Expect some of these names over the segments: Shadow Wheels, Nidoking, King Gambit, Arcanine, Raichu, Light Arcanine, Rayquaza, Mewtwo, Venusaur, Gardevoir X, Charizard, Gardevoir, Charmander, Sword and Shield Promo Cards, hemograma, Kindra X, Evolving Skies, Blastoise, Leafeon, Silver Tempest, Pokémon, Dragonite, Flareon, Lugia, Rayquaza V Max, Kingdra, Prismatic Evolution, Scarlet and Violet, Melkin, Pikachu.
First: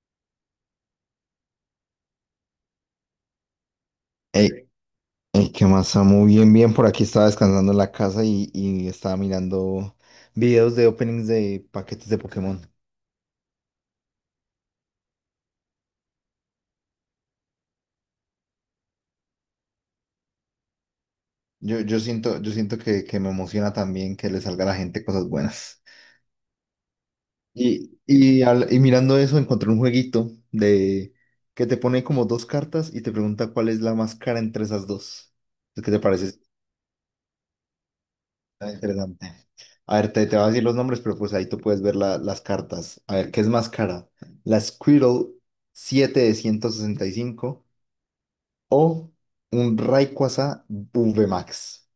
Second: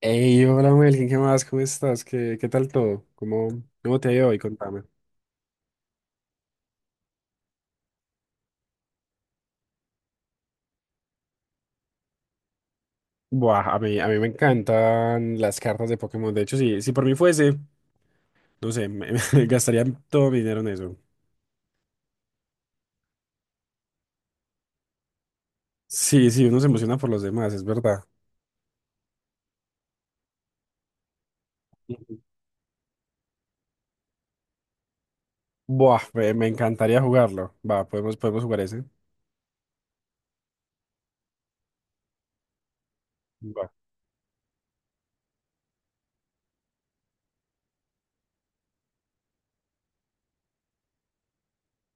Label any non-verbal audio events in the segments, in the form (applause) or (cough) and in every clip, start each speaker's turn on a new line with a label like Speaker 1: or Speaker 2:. Speaker 1: Hey, hola Melkin, ¿qué más? ¿Cómo estás? ¿Qué tal todo? ¿Cómo te ha ido hoy?
Speaker 2: Ey,
Speaker 1: Contame.
Speaker 2: ey, ¿qué más, Samu? Bien, bien, por aquí estaba descansando en la casa y estaba mirando videos de openings de paquetes de Pokémon.
Speaker 1: Buah, a mí me encantan las cartas de Pokémon. De hecho, si por mí fuese, no sé, (laughs) me gastaría todo mi dinero en eso.
Speaker 2: Yo siento que me emociona también que le salga a la gente cosas buenas.
Speaker 1: Sí, sí, uno se emociona por los demás, es
Speaker 2: Y,
Speaker 1: verdad.
Speaker 2: y, al- y mirando eso encontré un jueguito de que te pone
Speaker 1: Ujú.
Speaker 2: como dos cartas y te pregunta cuál es la más cara entre esas dos. ¿Qué te
Speaker 1: Buah, me,
Speaker 2: parece?
Speaker 1: me encantaría jugarlo. Va, podemos jugar
Speaker 2: Ah,
Speaker 1: ese.
Speaker 2: interesante. A ver, te voy a decir los nombres, pero pues ahí tú puedes ver las cartas. A ver, ¿qué es más
Speaker 1: Va.
Speaker 2: cara? ¿La Squirtle 7 de 165 o un Rayquaza V Max?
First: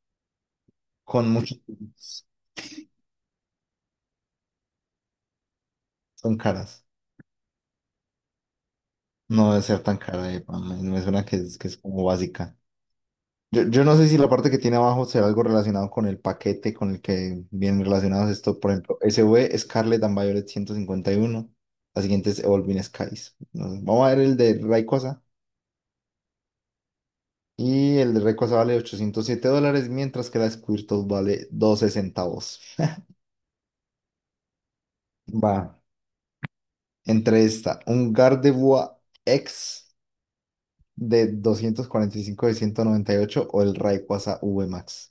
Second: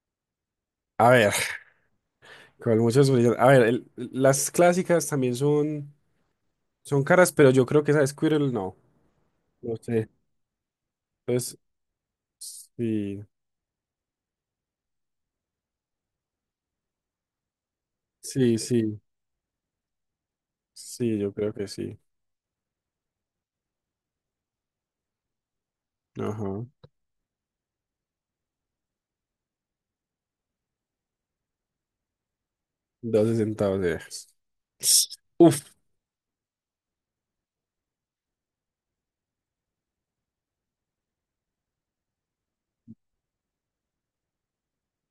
Speaker 1: A
Speaker 2: Con
Speaker 1: ver,
Speaker 2: muchos puntos.
Speaker 1: con muchos brillantes. A ver, las clásicas también son,
Speaker 2: (laughs) Son caras.
Speaker 1: son caras, pero yo creo que esa de Squirtle no.
Speaker 2: No debe
Speaker 1: No
Speaker 2: ser tan
Speaker 1: sé.
Speaker 2: cara, pa, me suena que
Speaker 1: Entonces,
Speaker 2: es, que es como básica.
Speaker 1: sí,
Speaker 2: Yo no sé si la parte que tiene abajo será algo relacionado con el paquete con el que vienen relacionados
Speaker 1: sí,
Speaker 2: esto. Por ejemplo,
Speaker 1: sí.
Speaker 2: S SV Scarlet and Violet ciento cincuenta y
Speaker 1: Sí, yo
Speaker 2: uno
Speaker 1: creo que sí.
Speaker 2: La siguiente es Evolving Skies. No sé, vamos a ver el de Rayquaza.
Speaker 1: Ajá.
Speaker 2: Y el de Rayquaza vale $807, mientras que la Squirtle vale 12 centavos.
Speaker 1: 12 centavos de.
Speaker 2: Va.
Speaker 1: Uf.
Speaker 2: Entre esta, un Gardevoir X de 245 de 198 o el Rayquaza V Max.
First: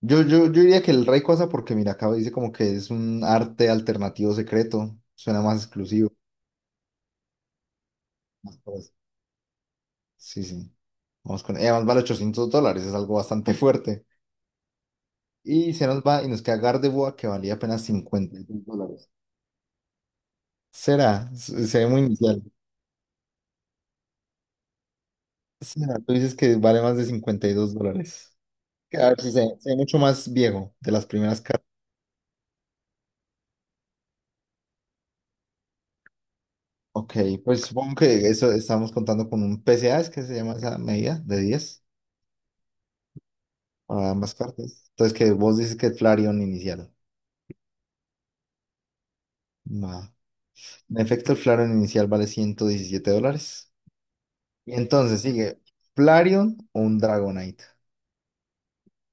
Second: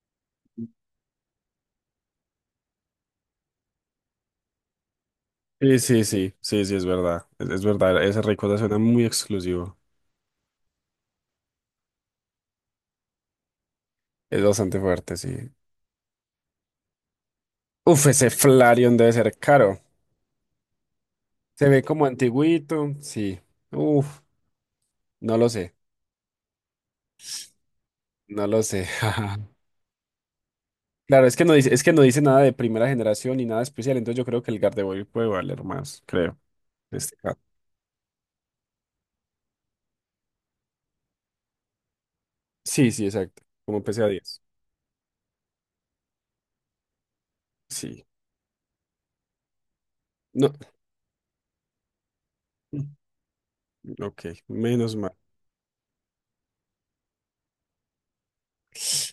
Speaker 2: Yo diría que el Rey Cosa, porque mira, acá dice como que es un arte alternativo secreto, suena más
Speaker 1: Sí, sí,
Speaker 2: exclusivo.
Speaker 1: sí, sí, sí, es verdad. Es verdad, ese Rayquaza
Speaker 2: Más
Speaker 1: suena
Speaker 2: cosas.
Speaker 1: muy exclusivo.
Speaker 2: Sí, sí. Vamos con. Y además vale $800, es algo bastante (laughs) fuerte.
Speaker 1: Es bastante fuerte, sí.
Speaker 2: Y se nos va y nos queda Gardevoir, que valía apenas
Speaker 1: Uf, ese
Speaker 2: 52
Speaker 1: Flareon
Speaker 2: dólares.
Speaker 1: debe ser caro.
Speaker 2: Será, se
Speaker 1: Se
Speaker 2: se
Speaker 1: ve
Speaker 2: ve muy
Speaker 1: como
Speaker 2: inicial.
Speaker 1: antiguito, sí. Uf, no lo sé,
Speaker 2: Será, tú dices que vale más de $52.
Speaker 1: no lo sé.
Speaker 2: Que a ver si se,
Speaker 1: (laughs)
Speaker 2: se ve mucho más viejo de las
Speaker 1: Claro, es
Speaker 2: primeras
Speaker 1: que no
Speaker 2: cartas.
Speaker 1: dice, es que no dice nada de primera generación ni nada especial, entonces yo creo que el Gardevoir puede valer más, creo, en
Speaker 2: Ok,
Speaker 1: este caso.
Speaker 2: pues supongo que eso estamos contando con un PCA es que se llama esa medida de 10
Speaker 1: Sí, sí, exacto. Como P C a
Speaker 2: a ambas
Speaker 1: diez.
Speaker 2: cartas. Entonces, que vos dices que el Flareon inicial.
Speaker 1: Sí.
Speaker 2: Va.
Speaker 1: No.
Speaker 2: En efecto, el Flareon inicial vale $117.
Speaker 1: Ok,
Speaker 2: Y
Speaker 1: menos mal.
Speaker 2: entonces sigue Flareon o un Dragonite.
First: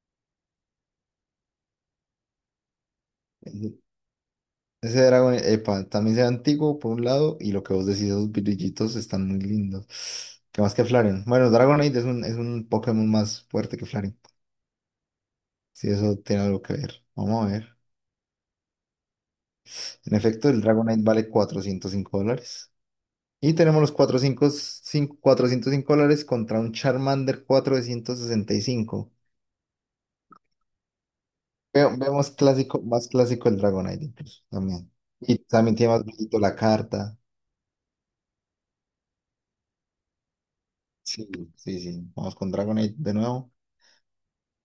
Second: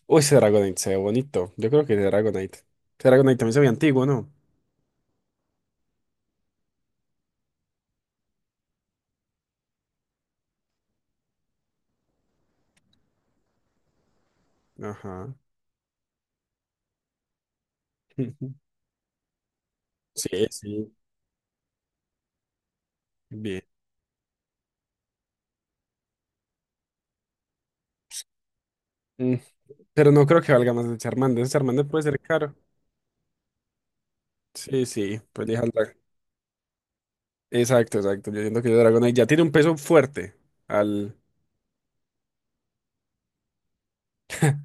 Speaker 1: Uy, ese Dragonite se ve bonito. Yo creo que ese Dragonite. Ese Dragonite también se ve
Speaker 2: Ese
Speaker 1: antiguo, ¿no?
Speaker 2: ese Dragonite, epa, también sea antiguo por un lado y lo que vos decís, esos brillitos están muy lindos. ¿Qué más que Flareon? Bueno, Dragonite es un Pokémon más fuerte que Flareon.
Speaker 1: Ajá.
Speaker 2: Si eso tiene algo que ver. Vamos a ver.
Speaker 1: (laughs)
Speaker 2: En
Speaker 1: Sí,
Speaker 2: efecto, el
Speaker 1: sí.
Speaker 2: Dragonite vale $405. Y
Speaker 1: Bien.
Speaker 2: tenemos los cuatrocientos cinco dólares contra un Charmander 465.
Speaker 1: Mm, Pero no creo que valga más el Charmander. Ese Charmander
Speaker 2: Veo,
Speaker 1: puede
Speaker 2: veo
Speaker 1: ser caro.
Speaker 2: más clásico el Dragonite incluso
Speaker 1: Sí,
Speaker 2: también.
Speaker 1: sí.
Speaker 2: Y
Speaker 1: Pues deja el
Speaker 2: también tiene
Speaker 1: Dra-
Speaker 2: más brillito la carta.
Speaker 1: Exacto, exacto. Yo siento que ese Dragonite ya tiene un peso fuerte. Al.
Speaker 2: Sí, sí, sí. Vamos con Dragonite de nuevo.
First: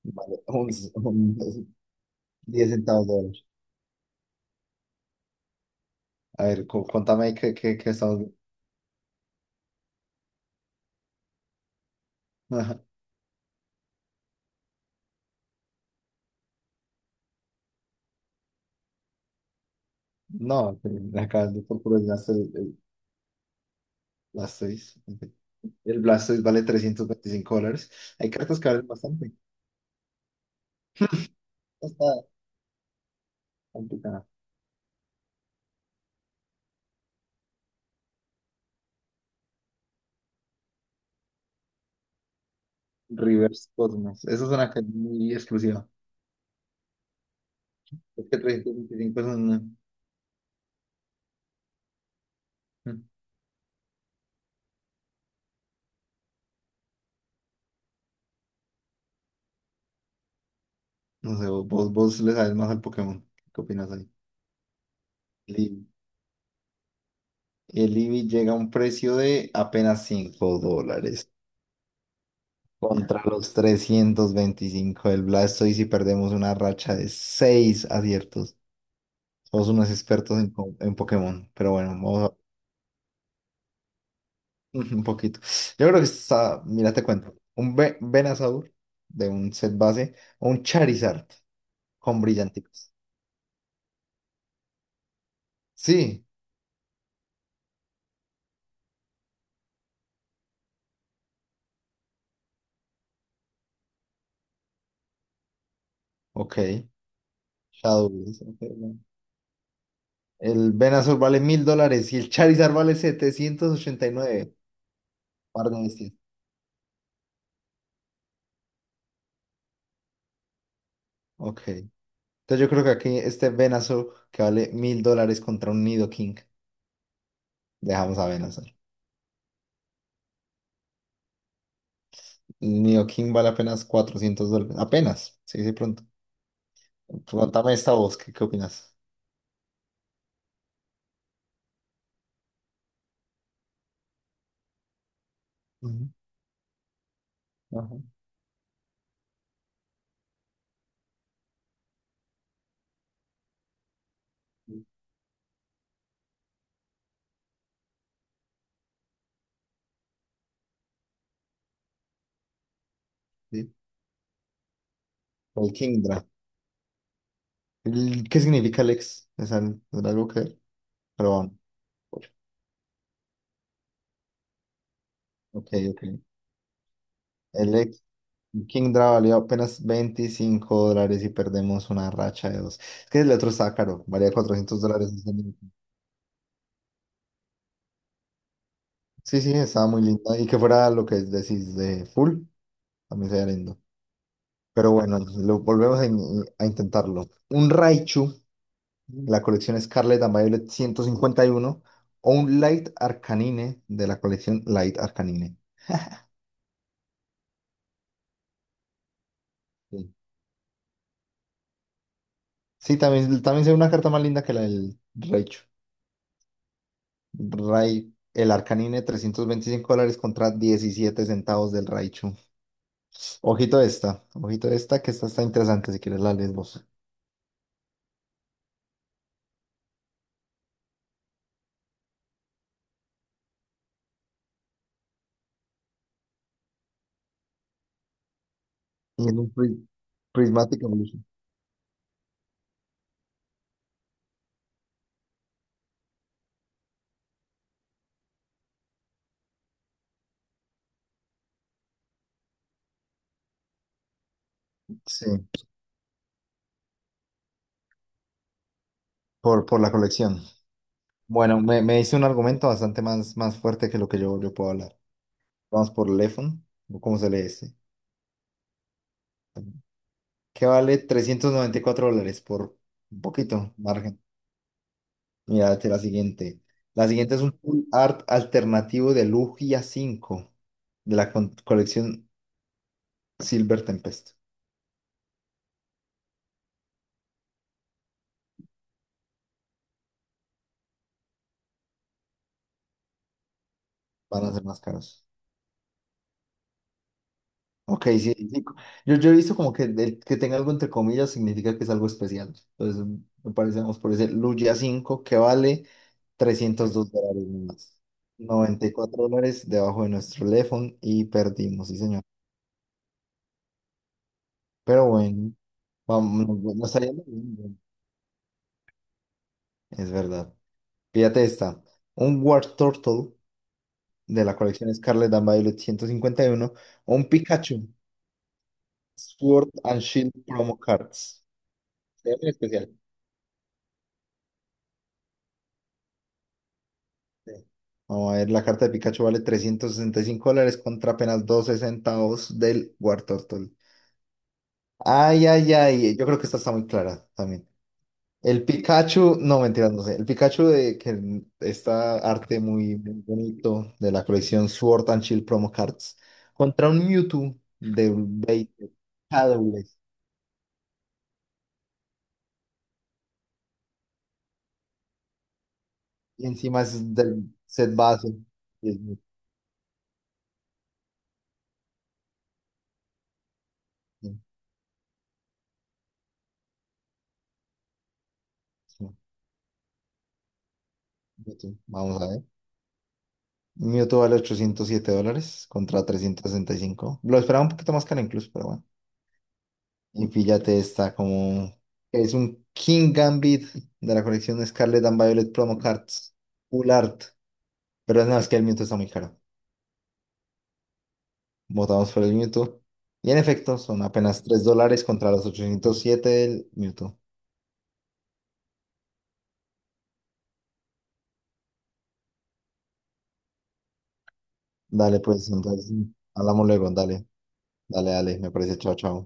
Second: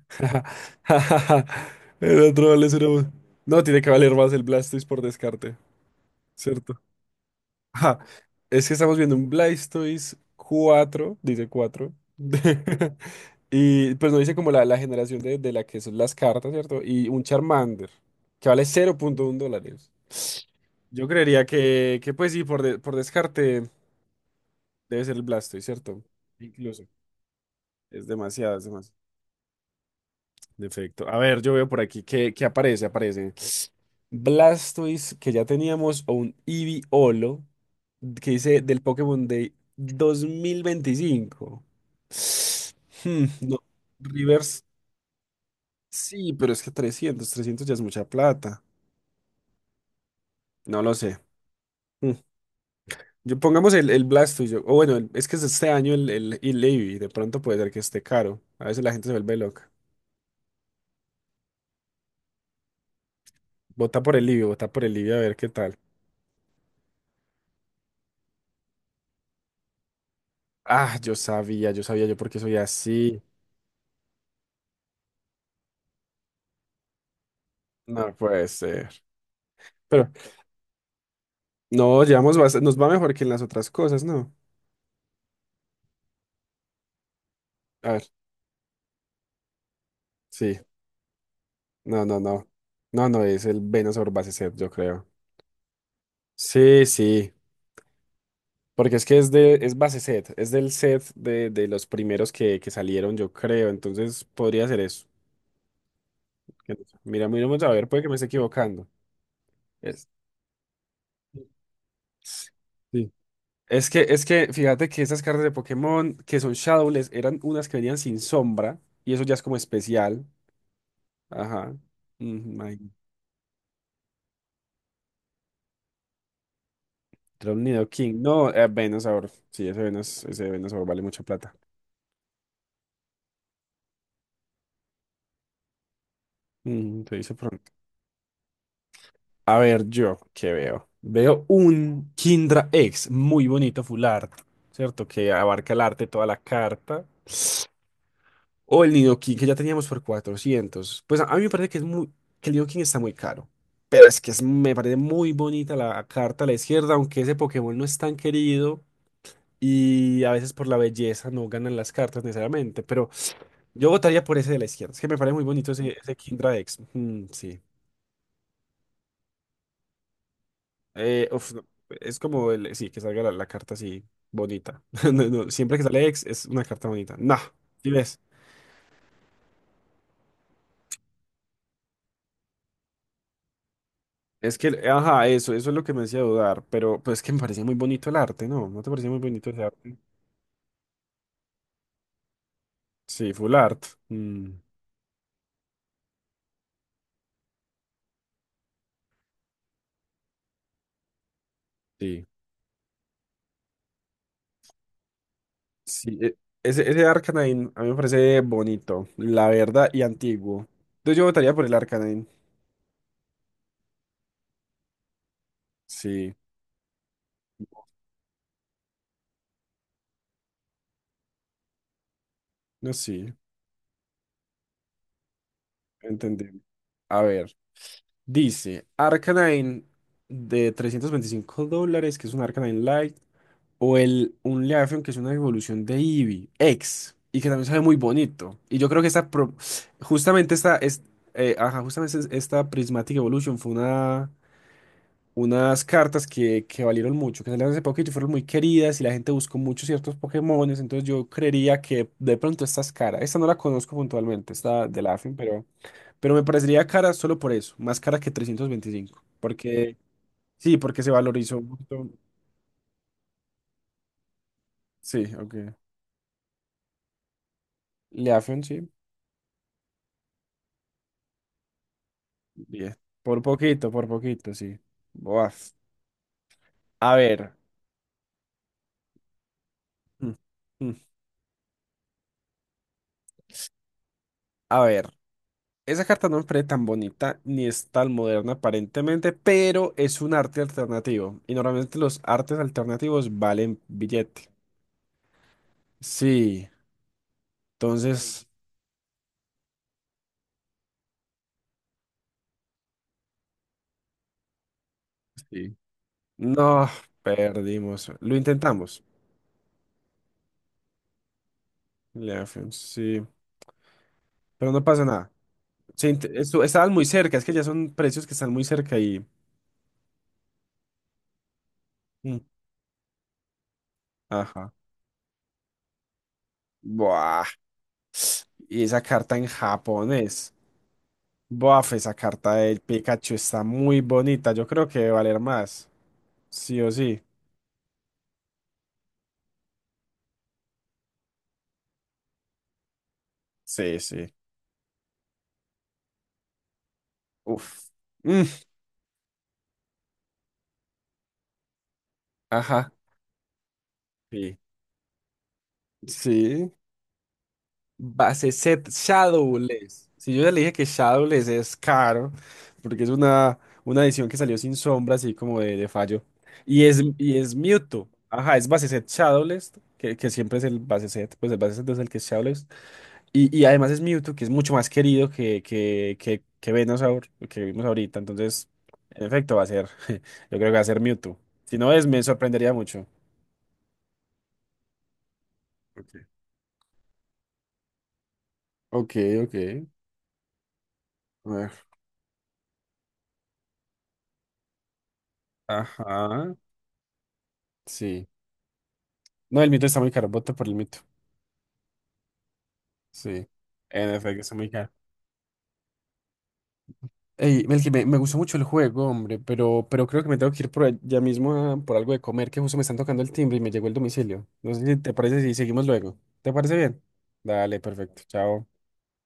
Speaker 2: Vale,
Speaker 1: (laughs)
Speaker 2: un-
Speaker 1: El otro vale
Speaker 2: 10 centavos
Speaker 1: 0.
Speaker 2: de dólar.
Speaker 1: No, tiene que valer más el Blastoise por descarte.
Speaker 2: A ver,
Speaker 1: ¿Cierto?
Speaker 2: contame ahí qué
Speaker 1: Ajá,
Speaker 2: estamos viendo.
Speaker 1: es que estamos viendo un Blastoise 4 dice 4.
Speaker 2: Ajá.
Speaker 1: (laughs) Y pues no dice como la generación de la que son las cartas, ¿cierto? Y un Charmander, que vale 0.1 dólares.
Speaker 2: No, que
Speaker 1: Yo creería
Speaker 2: acá de por
Speaker 1: que,
Speaker 2: puro
Speaker 1: que
Speaker 2: gasto
Speaker 1: pues sí,
Speaker 2: el,
Speaker 1: por, de-
Speaker 2: el
Speaker 1: por descarte
Speaker 2: Blastoise.
Speaker 1: debe ser el Blastoise,
Speaker 2: El
Speaker 1: ¿cierto?
Speaker 2: Blastoise vale
Speaker 1: Incluso.
Speaker 2: $325.
Speaker 1: Es
Speaker 2: Hay
Speaker 1: demasiado,
Speaker 2: cartas
Speaker 1: es
Speaker 2: que valen
Speaker 1: demasiado.
Speaker 2: bastante.
Speaker 1: Defecto. A ver, yo veo por
Speaker 2: No
Speaker 1: aquí
Speaker 2: está
Speaker 1: que aparece, aparece.
Speaker 2: complicado.
Speaker 1: Blastoise que ya teníamos o un Eevee-Olo que dice del Pokémon Day 2025. Hmm, no,
Speaker 2: Reverse Cosmos. Esa es
Speaker 1: Rivers,
Speaker 2: una canción muy exclusiva.
Speaker 1: sí, pero es que 300, 300 ya es mucha
Speaker 2: Es que
Speaker 1: plata.
Speaker 2: 325 es una.
Speaker 1: No lo sé. Hmm.
Speaker 2: mm,
Speaker 1: Yo pongamos el Blastoise, o bueno, es que es este año el Eevee, de pronto puede ser que esté caro. A veces la gente se vuelve loca.
Speaker 2: No sé, vos le sabes más al Pokémon. ¿Qué opinas
Speaker 1: Vota
Speaker 2: ahí?
Speaker 1: por el Eevee, vota por el Eevee a ver qué tal.
Speaker 2: Eevee. El Eevee llega a un precio de apenas 5
Speaker 1: Ah, yo
Speaker 2: dólares
Speaker 1: sabía, yo sabía yo por qué soy así.
Speaker 2: contra los 325 del Blastoise y si perdemos una racha de 6
Speaker 1: No puede
Speaker 2: aciertos.
Speaker 1: ser.
Speaker 2: Somos unos
Speaker 1: Pero
Speaker 2: expertos en, en Pokémon, pero bueno,
Speaker 1: no,
Speaker 2: vamos a
Speaker 1: llevamos nos va mejor que en las otras cosas, ¿no?
Speaker 2: (laughs) un poquito. Yo creo que está, mira, te cuento, un
Speaker 1: A ver,
Speaker 2: Venusaur de un set base o
Speaker 1: sí.
Speaker 2: un Charizard
Speaker 1: No, no,
Speaker 2: con
Speaker 1: no.
Speaker 2: brillanticos.
Speaker 1: No, no, es el Venusaur base set, yo creo.
Speaker 2: Sí,
Speaker 1: Sí, sí. Porque es que es base set, es del set de los primeros que salieron, yo creo. Entonces podría ser eso. Que no
Speaker 2: ok.
Speaker 1: sé. Mira, miramos a ver, puede que
Speaker 2: Shadow
Speaker 1: me esté
Speaker 2: Wheels, ok,
Speaker 1: equivocando.
Speaker 2: bueno.
Speaker 1: Es,
Speaker 2: El Venusaur vale $1000 y el Charizard vale
Speaker 1: sí. Es que,
Speaker 2: 789.
Speaker 1: fíjate que esas cartas de
Speaker 2: Par de bestias.
Speaker 1: Pokémon que son Shadowless eran unas que venían sin sombra, y eso ya es como especial.
Speaker 2: Ok.
Speaker 1: Ajá.
Speaker 2: Entonces
Speaker 1: Ujú,
Speaker 2: yo creo que
Speaker 1: imagínate.
Speaker 2: aquí este Venusaur que vale $1000 contra un Nidoking.
Speaker 1: Nido
Speaker 2: Dejamos
Speaker 1: King.
Speaker 2: a
Speaker 1: No,
Speaker 2: Venusaur.
Speaker 1: Venusaur. Sí, ese Venusaur vale mucha plata.
Speaker 2: El Nidoking vale apenas $400. Apenas. Sí, sí, pronto.
Speaker 1: Te dice pronto.
Speaker 2: Pregúntame esta voz, ¿qué opinas?
Speaker 1: A ver, yo, ¿qué veo? Veo un Kindra X muy bonito, full art, ¿cierto? Que abarca el arte,
Speaker 2: Ujú,
Speaker 1: toda la carta.
Speaker 2: ajá,
Speaker 1: O el Nidoking que ya teníamos por 400. Pues a mí me parece que es que el Nidoking está muy caro. Pero es que me parece muy bonita la carta a la izquierda, aunque ese Pokémon no es tan querido. Y a veces por la belleza no ganan las cartas necesariamente.
Speaker 2: sí.
Speaker 1: Yo votaría por ese de la izquierda. Es que me parece muy bonito
Speaker 2: El
Speaker 1: ese
Speaker 2: Kingdra.
Speaker 1: Kindra X. Mm, sí.
Speaker 2: ¿Qué significa Lex? ¿Es algo que...? Pero
Speaker 1: Uf,
Speaker 2: vamos.
Speaker 1: no, es como el, sí, que salga la carta así bonita. (laughs) No, no,
Speaker 2: Ok,
Speaker 1: siempre que
Speaker 2: ok.
Speaker 1: sale X es una carta bonita. Nah, ¿sí
Speaker 2: El
Speaker 1: ves?
Speaker 2: Kingdra valió apenas $25 y perdemos una racha de dos. Es que el otro estaba caro, valía
Speaker 1: Es que,
Speaker 2: $400.
Speaker 1: ajá, eso es lo que me hacía dudar. Pero pues es que me parecía muy bonito el arte, ¿no? ¿No te parecía muy
Speaker 2: Sí,
Speaker 1: bonito
Speaker 2: sí,
Speaker 1: ese
Speaker 2: estaba
Speaker 1: arte?
Speaker 2: muy lindo. Y que fuera lo que decís de full, también
Speaker 1: Sí,
Speaker 2: sería
Speaker 1: full
Speaker 2: lindo.
Speaker 1: art. Mm,
Speaker 2: Pero bueno, lo volvemos a intentarlo. Un Raichu, la colección Scarlet and Violet 151,
Speaker 1: sí.
Speaker 2: o un Light Arcanine de la colección Light Arcanine.
Speaker 1: Sí, ese Arcanine a mí me parece bonito, la verdad, y
Speaker 2: Sí,
Speaker 1: antiguo. Entonces yo votaría por el Arcanine.
Speaker 2: sí, también, también sería una carta más linda que la del Raichu.
Speaker 1: Sí,
Speaker 2: El Arcanine, $325 contra 17 centavos del Raichu.
Speaker 1: no, sí,
Speaker 2: Ojito esta, que esta está interesante, si quieres la
Speaker 1: entendí.
Speaker 2: lees vos.
Speaker 1: A ver. Dice, Arcanine de 325 dólares, que es un Arcanine Light, o el un Leafeon, que es una evolución de Eevee, X, y que también sabe muy bonito. Y yo creo que
Speaker 2: Y
Speaker 1: esta,
Speaker 2: en un pri-
Speaker 1: justamente esta,
Speaker 2: Prismatic Evolution.
Speaker 1: ajá, justamente esta Prismatic Evolution fue unas cartas que valieron mucho, que salieron hace poquito y fueron muy queridas, y la gente buscó muchos ciertos Pokémones, entonces yo creería que de pronto esta es cara. Esta no la conozco puntualmente, esta de
Speaker 2: Sí,
Speaker 1: Leafeon, pero me parecería cara solo por eso, más cara que 325.
Speaker 2: por la
Speaker 1: Porque,
Speaker 2: colección.
Speaker 1: sí, porque se valorizó
Speaker 2: Bueno,
Speaker 1: un
Speaker 2: me hice
Speaker 1: montón.
Speaker 2: un argumento bastante más, más fuerte que lo que yo puedo hablar.
Speaker 1: Sí, ok.
Speaker 2: Vamos por Lefon, o ¿cómo se lee este?
Speaker 1: Leafeon, sí.
Speaker 2: Que vale $394 por
Speaker 1: Bien.
Speaker 2: un poquito,
Speaker 1: Por
Speaker 2: margen.
Speaker 1: poquito, sí. Boaf.
Speaker 2: Mira, esta es la siguiente. La
Speaker 1: A
Speaker 2: siguiente es
Speaker 1: ver.
Speaker 2: un full art alternativo de Lugia
Speaker 1: Mm,
Speaker 2: 5
Speaker 1: mm.
Speaker 2: de la colección Silver Tempest.
Speaker 1: A ver. Esa carta no me parece tan bonita ni es tan moderna aparentemente, pero es un arte alternativo. Y normalmente los artes alternativos valen
Speaker 2: Van
Speaker 1: billete.
Speaker 2: a ser más caros.
Speaker 1: Sí.
Speaker 2: Ok, sí,
Speaker 1: Entonces,
Speaker 2: sí. Yo he visto como que el que tenga algo entre comillas significa que es algo especial. Entonces, me parece, vamos por ese Lugia 5 que
Speaker 1: sí.
Speaker 2: vale
Speaker 1: No,
Speaker 2: $302 más.
Speaker 1: perdimos. Lo
Speaker 2: noventa y
Speaker 1: intentamos.
Speaker 2: cuatro dólares debajo de nuestro teléfono y perdimos, sí, señor.
Speaker 1: Leafeon, sí. Pero no pasa
Speaker 2: Pero
Speaker 1: nada.
Speaker 2: bueno,
Speaker 1: Se int-
Speaker 2: vamos,
Speaker 1: estu-
Speaker 2: no
Speaker 1: estaban muy
Speaker 2: estaría mal,
Speaker 1: cerca, es que ya
Speaker 2: ¿no?
Speaker 1: son precios que están muy cerca y.
Speaker 2: Es verdad. Fíjate esta,
Speaker 1: Mm,
Speaker 2: un War Turtle de la
Speaker 1: ajá.
Speaker 2: colección Scarlet and Violet 151, o un
Speaker 1: Buah.
Speaker 2: Pikachu
Speaker 1: Y esa carta en
Speaker 2: Sword and Shield
Speaker 1: japonés.
Speaker 2: Promo Cards.
Speaker 1: Buah, esa
Speaker 2: Se ve muy
Speaker 1: carta del
Speaker 2: especial.
Speaker 1: Pikachu está muy bonita. Yo creo que debe valer más. Sí o sí.
Speaker 2: Sí. Vamos a ver, la carta de Pikachu vale $365 contra apenas 2 centavos del War Turtle.
Speaker 1: Sí, sí.
Speaker 2: Ay, ay, ay, yo creo que esta está muy clara también.
Speaker 1: Uf. Mm,
Speaker 2: El Pikachu, no, mentiras, no sé. El Pikachu de que está arte
Speaker 1: ajá.
Speaker 2: muy, muy bonito de la
Speaker 1: Sí.
Speaker 2: colección Sword and Shield Promo Cards
Speaker 1: Sí.
Speaker 2: contra un Mewtwo de
Speaker 1: Base set
Speaker 2: 20 dobles,
Speaker 1: Shadowless. Si yo ya le dije que Shadowless es caro, porque es una edición que salió sin sombra, así como de fallo.
Speaker 2: y encima
Speaker 1: Y es,
Speaker 2: es
Speaker 1: y
Speaker 2: del
Speaker 1: es
Speaker 2: set
Speaker 1: Mewtwo.
Speaker 2: base.
Speaker 1: Ajá, es base
Speaker 2: Y es
Speaker 1: set
Speaker 2: Mewtwo.
Speaker 1: Shadowless, que siempre es el base set, pues el base set es el que es Shadowless. Y además es Mewtwo, que es mucho más querido que Venusaur, que vimos ahorita. Entonces,
Speaker 2: Sí,
Speaker 1: en efecto, va a ser, (laughs) yo creo que va a ser Mewtwo.
Speaker 2: Mewtwo.
Speaker 1: Si no es, me
Speaker 2: Vamos a ver.
Speaker 1: sorprendería mucho.
Speaker 2: Mewtwo vale $807 contra
Speaker 1: Ok,
Speaker 2: 365. Lo esperaba un poquito más caro incluso, pero bueno.
Speaker 1: ok, ok.
Speaker 2: Y píllate esta
Speaker 1: A
Speaker 2: como
Speaker 1: ver,
Speaker 2: es un King Gambit de la colección Scarlet and Violet Promo Cards.
Speaker 1: ajá,
Speaker 2: Full Art. Pero
Speaker 1: sí.
Speaker 2: no, es que el Mewtwo está muy caro.
Speaker 1: No, el mito está muy caro, voto por el mito.
Speaker 2: Votamos por el Mewtwo. Y en
Speaker 1: Sí,
Speaker 2: efecto, son
Speaker 1: en efecto,
Speaker 2: apenas
Speaker 1: está
Speaker 2: 3
Speaker 1: muy caro.
Speaker 2: dólares contra los 807 del Mewtwo.
Speaker 1: Ey, Melqui, me gustó mucho el juego, hombre, pero creo que me tengo que ir por allá mismo por algo de comer, que justo me están tocando el timbre y me llegó el domicilio. No sé si te
Speaker 2: Dale,
Speaker 1: parece
Speaker 2: pues,
Speaker 1: si seguimos
Speaker 2: entonces,
Speaker 1: luego. ¿Te
Speaker 2: hablamos
Speaker 1: parece
Speaker 2: luego,
Speaker 1: bien?
Speaker 2: dale,
Speaker 1: Dale,
Speaker 2: dale,
Speaker 1: perfecto.
Speaker 2: dale, me
Speaker 1: Chao.
Speaker 2: parece, chao, chao.